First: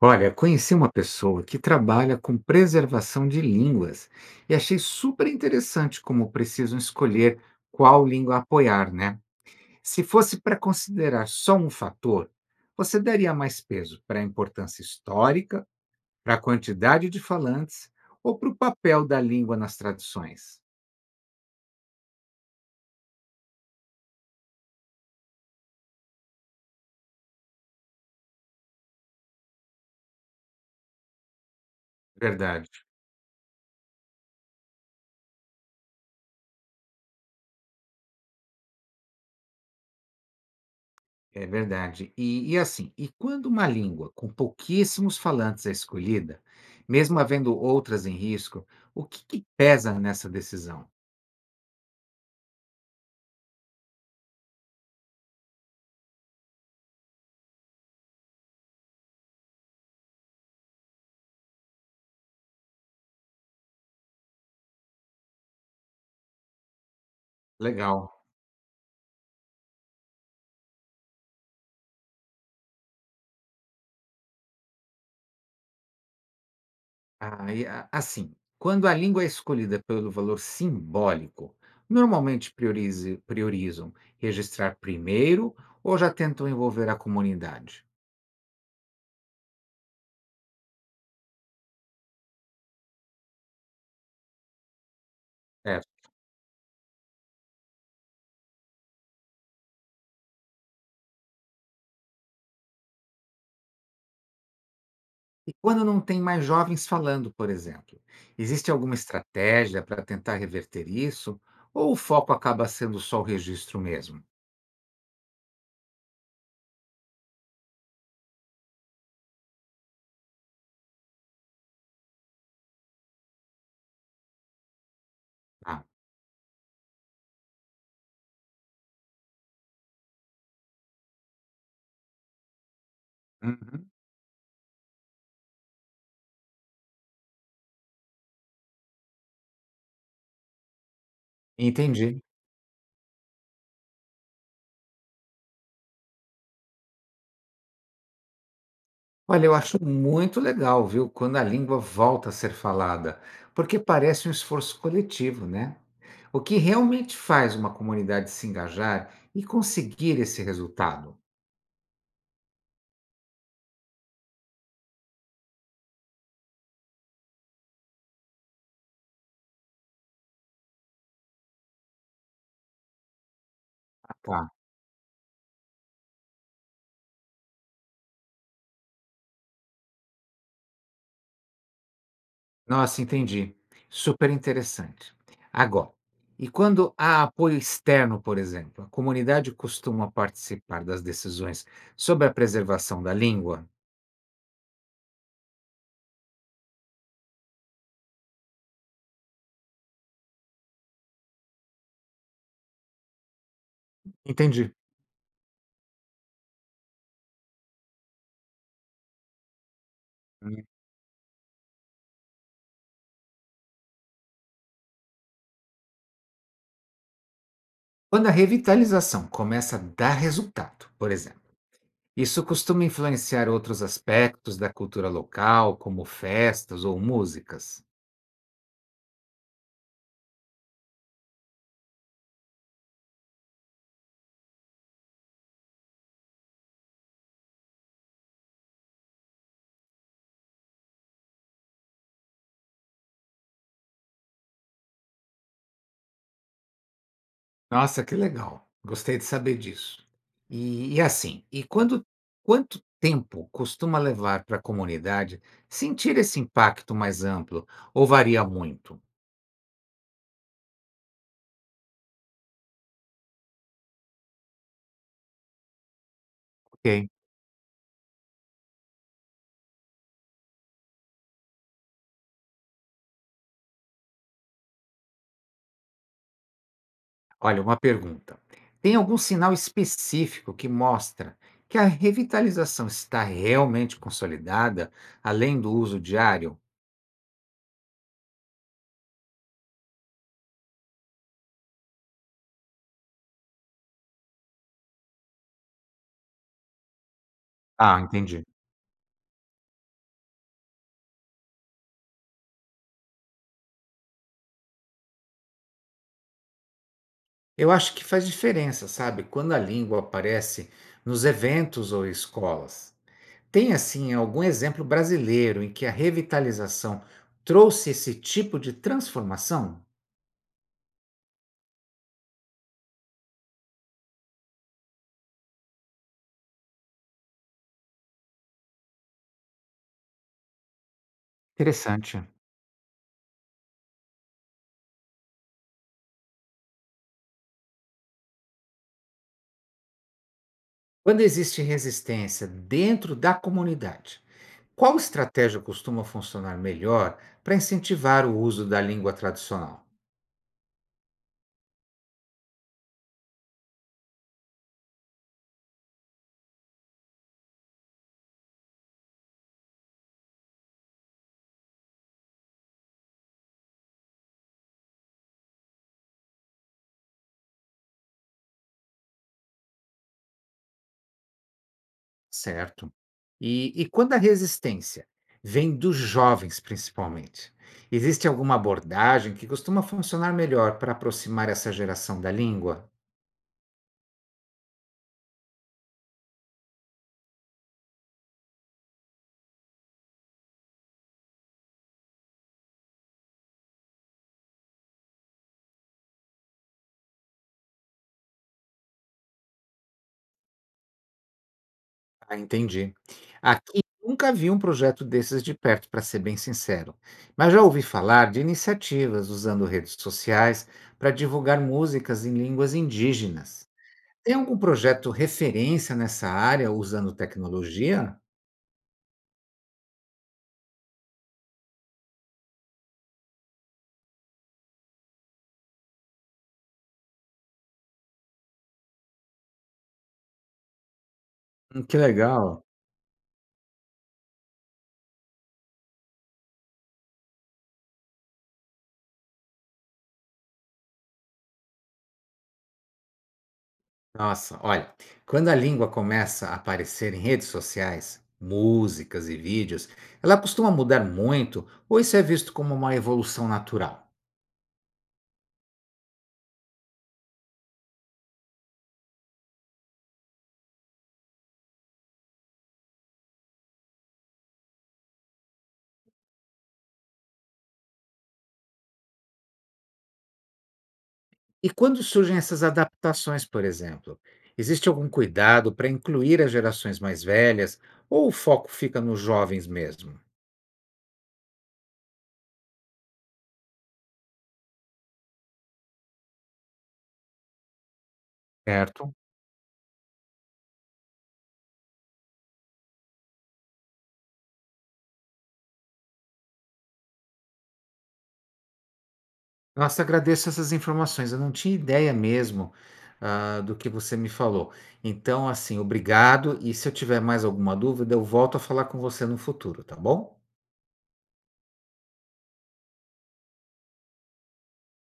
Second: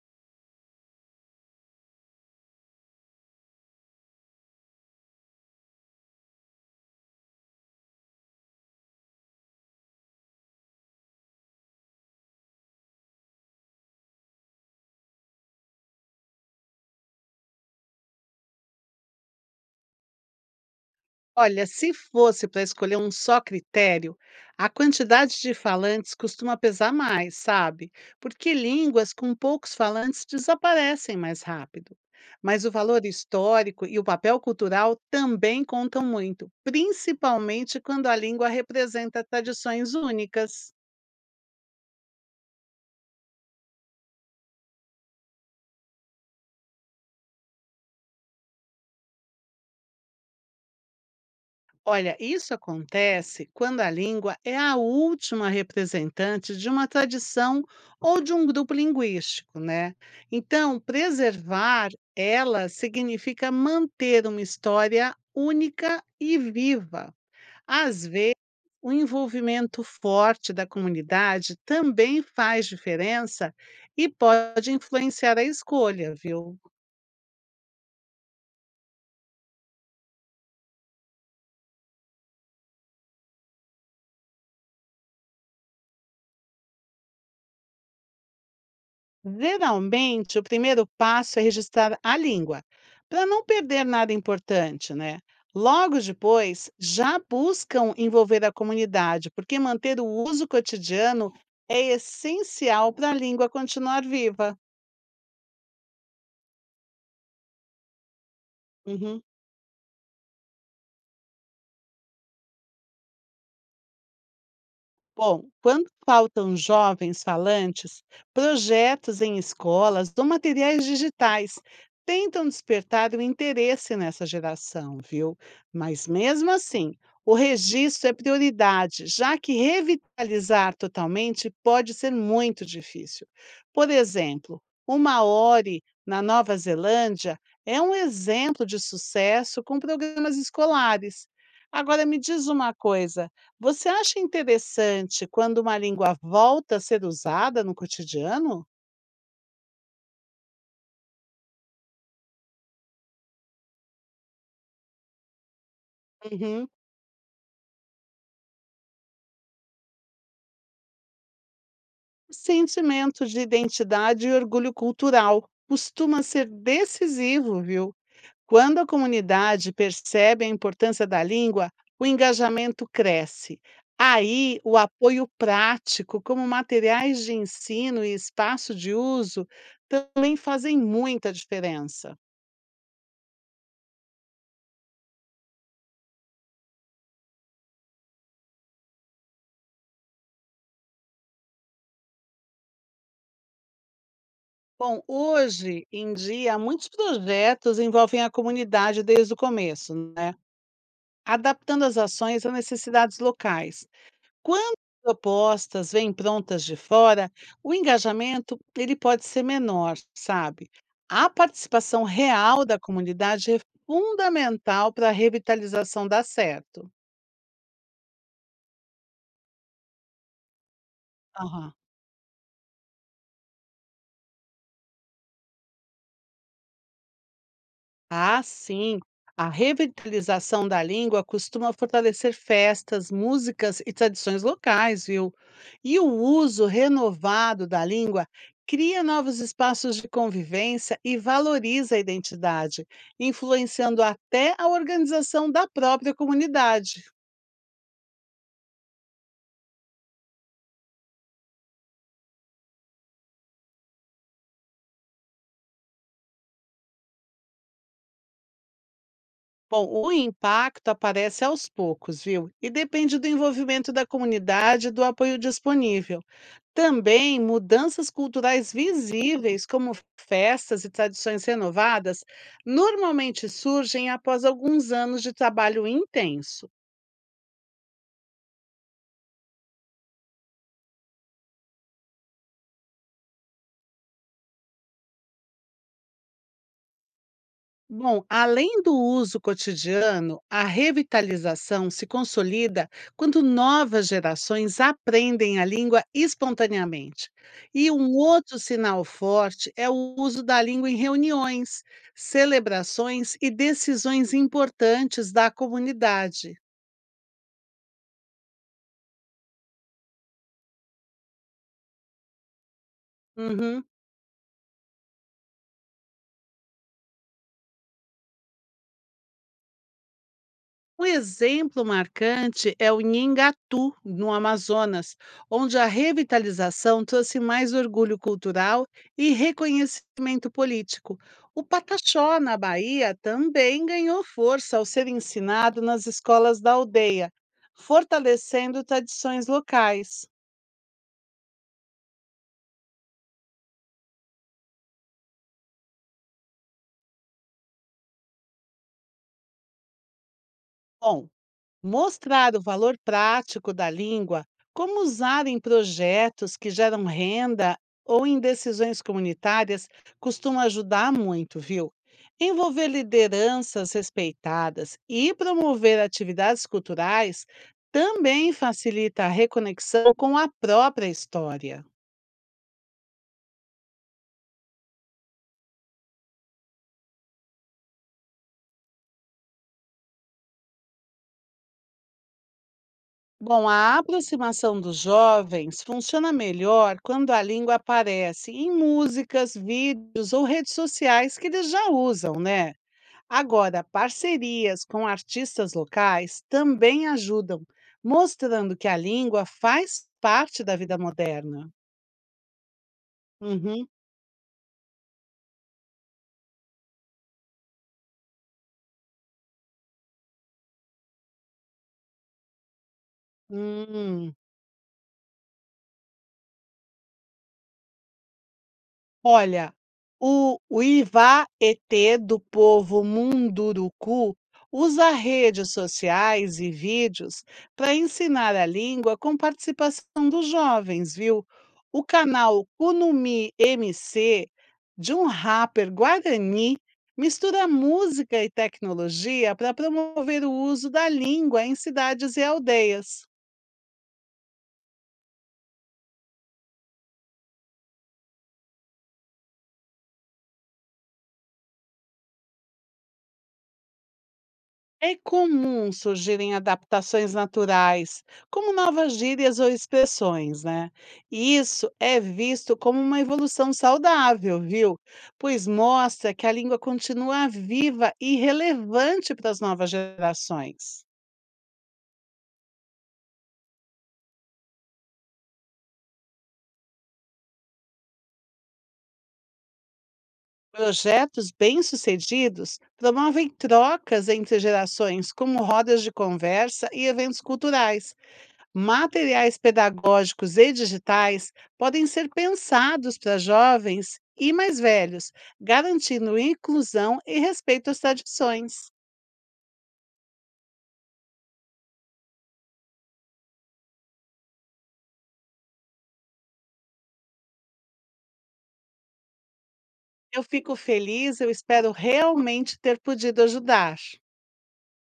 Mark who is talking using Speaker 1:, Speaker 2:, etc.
Speaker 1: Olha, conheci uma pessoa que trabalha com preservação de línguas e achei super interessante como precisam escolher qual língua apoiar, né? Se fosse para considerar só um fator, você daria mais peso para a importância histórica, para a quantidade de falantes ou para o papel da língua nas tradições?
Speaker 2: Olha, se fosse para escolher um só critério, a quantidade de falantes costuma pesar mais, sabe? Porque línguas com poucos falantes desaparecem mais rápido. Mas o
Speaker 1: Verdade.
Speaker 2: valor histórico e o papel cultural também contam muito, principalmente quando a língua representa tradições únicas.
Speaker 1: É verdade. E quando uma língua com pouquíssimos falantes é escolhida, mesmo havendo outras em risco, o que que pesa nessa decisão?
Speaker 2: Olha, isso acontece quando a língua é a última representante de uma tradição ou de um grupo linguístico, né? Então, preservar ela significa manter uma história única e viva. Às
Speaker 1: Legal.
Speaker 2: vezes, o envolvimento forte da comunidade também faz diferença e pode influenciar a escolha, viu?
Speaker 1: E quando a língua é escolhida pelo valor simbólico, normalmente priorize priorizam registrar primeiro ou já tentam envolver a comunidade?
Speaker 2: Geralmente, o primeiro passo é registrar a língua, para não perder nada importante, né?
Speaker 1: É.
Speaker 2: Logo depois, já buscam envolver a comunidade, porque manter o uso cotidiano é essencial para a língua continuar viva.
Speaker 1: E quando não tem mais jovens falando, por exemplo, existe alguma
Speaker 2: Uhum.
Speaker 1: estratégia para tentar reverter isso? Ou o foco acaba sendo só o registro mesmo?
Speaker 2: Bom, quando faltam jovens falantes, projetos em escolas ou materiais digitais tentam despertar o interesse nessa geração, viu?
Speaker 1: Ah,
Speaker 2: Mas mesmo assim, o registro é prioridade, já que revitalizar totalmente pode ser muito difícil. Por
Speaker 1: uhum,
Speaker 2: exemplo, o Maori, na Nova Zelândia, é um exemplo de sucesso com programas escolares. Agora me
Speaker 1: entendi.
Speaker 2: diz uma coisa. Você acha interessante quando uma língua volta a ser usada no cotidiano?
Speaker 1: Olha, eu acho muito legal, viu, quando a língua volta a ser falada, porque parece um esforço coletivo, né? O que
Speaker 2: Uhum.
Speaker 1: realmente faz uma comunidade se engajar e conseguir esse resultado?
Speaker 2: O sentimento de identidade e orgulho cultural costuma ser decisivo, viu? Quando a comunidade percebe a importância da língua, o engajamento cresce.
Speaker 1: Ah, tá.
Speaker 2: Aí, o apoio prático, como materiais de ensino e espaço de uso, também fazem muita diferença.
Speaker 1: Nossa, entendi. Super interessante. Agora, e quando há apoio externo, por exemplo, a comunidade costuma participar das decisões sobre a preservação da língua?
Speaker 2: Bom, hoje em dia, muitos projetos envolvem a comunidade desde o começo, né? Adaptando as ações às necessidades locais.
Speaker 1: Entendi.
Speaker 2: Quando propostas vêm prontas de fora, o engajamento ele pode ser menor,
Speaker 1: Hum.
Speaker 2: sabe? A participação real da comunidade é fundamental para a revitalização dar certo.
Speaker 1: Quando a revitalização começa a dar resultado, por exemplo,
Speaker 2: Aham.
Speaker 1: isso costuma influenciar outros aspectos da cultura local, como festas ou músicas?
Speaker 2: Ah, sim. A revitalização da língua costuma fortalecer festas, músicas e tradições locais, viu? E o uso renovado da língua cria novos espaços de convivência e valoriza a identidade, influenciando até a organização da própria comunidade.
Speaker 1: Nossa, que legal. Gostei de saber disso. E assim, e quando quanto tempo costuma levar para a comunidade sentir esse impacto mais amplo ou varia muito?
Speaker 2: Bom, o impacto aparece aos poucos, viu? E depende do envolvimento da comunidade e do apoio disponível.
Speaker 1: Ok.
Speaker 2: Também mudanças culturais visíveis, como festas e tradições renovadas, normalmente surgem após alguns anos de trabalho intenso.
Speaker 1: Olha, uma pergunta. Tem algum sinal específico que mostra que a revitalização está realmente consolidada, além do uso diário?
Speaker 2: Bom, além do uso cotidiano, a revitalização se consolida quando novas gerações aprendem a língua espontaneamente. E
Speaker 1: Ah,
Speaker 2: um
Speaker 1: entendi.
Speaker 2: outro sinal forte é o uso da língua em reuniões, celebrações e decisões importantes da comunidade.
Speaker 1: Eu acho que faz diferença, sabe? Quando a língua aparece nos eventos ou escolas. Tem,
Speaker 2: Uhum.
Speaker 1: assim, algum exemplo brasileiro em que a revitalização trouxe esse tipo de transformação?
Speaker 2: Um exemplo marcante é o Nhengatu, no Amazonas, onde a revitalização trouxe mais orgulho cultural e reconhecimento político. O
Speaker 1: Interessante.
Speaker 2: pataxó, na Bahia, também ganhou força ao ser ensinado nas escolas da aldeia, fortalecendo tradições locais.
Speaker 1: Quando existe resistência dentro da comunidade, qual estratégia costuma funcionar melhor para incentivar o uso da língua tradicional?
Speaker 2: Bom, mostrar o valor prático da língua, como usar em projetos que geram renda ou em decisões comunitárias, costuma ajudar muito, viu? Envolver lideranças respeitadas e promover atividades culturais também facilita a reconexão com a própria história.
Speaker 1: Certo. E quando a resistência vem dos jovens, principalmente, existe alguma abordagem que costuma funcionar melhor para aproximar essa geração da língua?
Speaker 2: Bom, a aproximação dos jovens funciona melhor quando a língua aparece em músicas, vídeos ou redes sociais que eles já usam, né? Agora, parcerias com artistas locais também ajudam, mostrando que a língua faz parte da vida moderna.
Speaker 1: Ah, entendi. Aqui
Speaker 2: Uhum.
Speaker 1: nunca vi um projeto desses de perto, para ser bem sincero, mas já ouvi falar de iniciativas usando redes sociais para divulgar músicas em línguas indígenas.
Speaker 2: Hum.
Speaker 1: Tem algum projeto referência nessa área usando tecnologia?
Speaker 2: Olha, o Iva-Etê do povo Munduruku usa redes sociais e vídeos para ensinar a língua com participação dos jovens, viu?
Speaker 1: Que
Speaker 2: O
Speaker 1: legal.
Speaker 2: canal Kunumi MC, de um rapper guarani, mistura música e tecnologia para promover o uso da língua em cidades e aldeias.
Speaker 1: Nossa, olha, quando a língua começa a aparecer em redes sociais, músicas e vídeos, ela costuma mudar muito ou isso é visto como uma evolução natural?
Speaker 2: É comum surgirem adaptações naturais, como novas gírias ou expressões, né? E isso é visto como uma evolução saudável, viu? Pois mostra que a língua continua viva e relevante para as novas gerações.
Speaker 1: E quando surgem essas adaptações, por exemplo, existe algum cuidado para incluir as gerações mais velhas ou o foco fica nos jovens mesmo?
Speaker 2: Projetos bem-sucedidos promovem trocas entre gerações, como rodas de conversa e eventos culturais.
Speaker 1: Certo.
Speaker 2: Materiais pedagógicos e digitais podem ser pensados para jovens e mais velhos, garantindo inclusão e respeito às tradições.
Speaker 1: Nossa, agradeço essas informações. Eu não tinha ideia mesmo, ah, do que você me falou. Então, assim, obrigado. E se eu tiver mais alguma dúvida, eu volto a falar com você no futuro, tá bom?
Speaker 2: Eu fico feliz, eu espero realmente ter podido ajudar.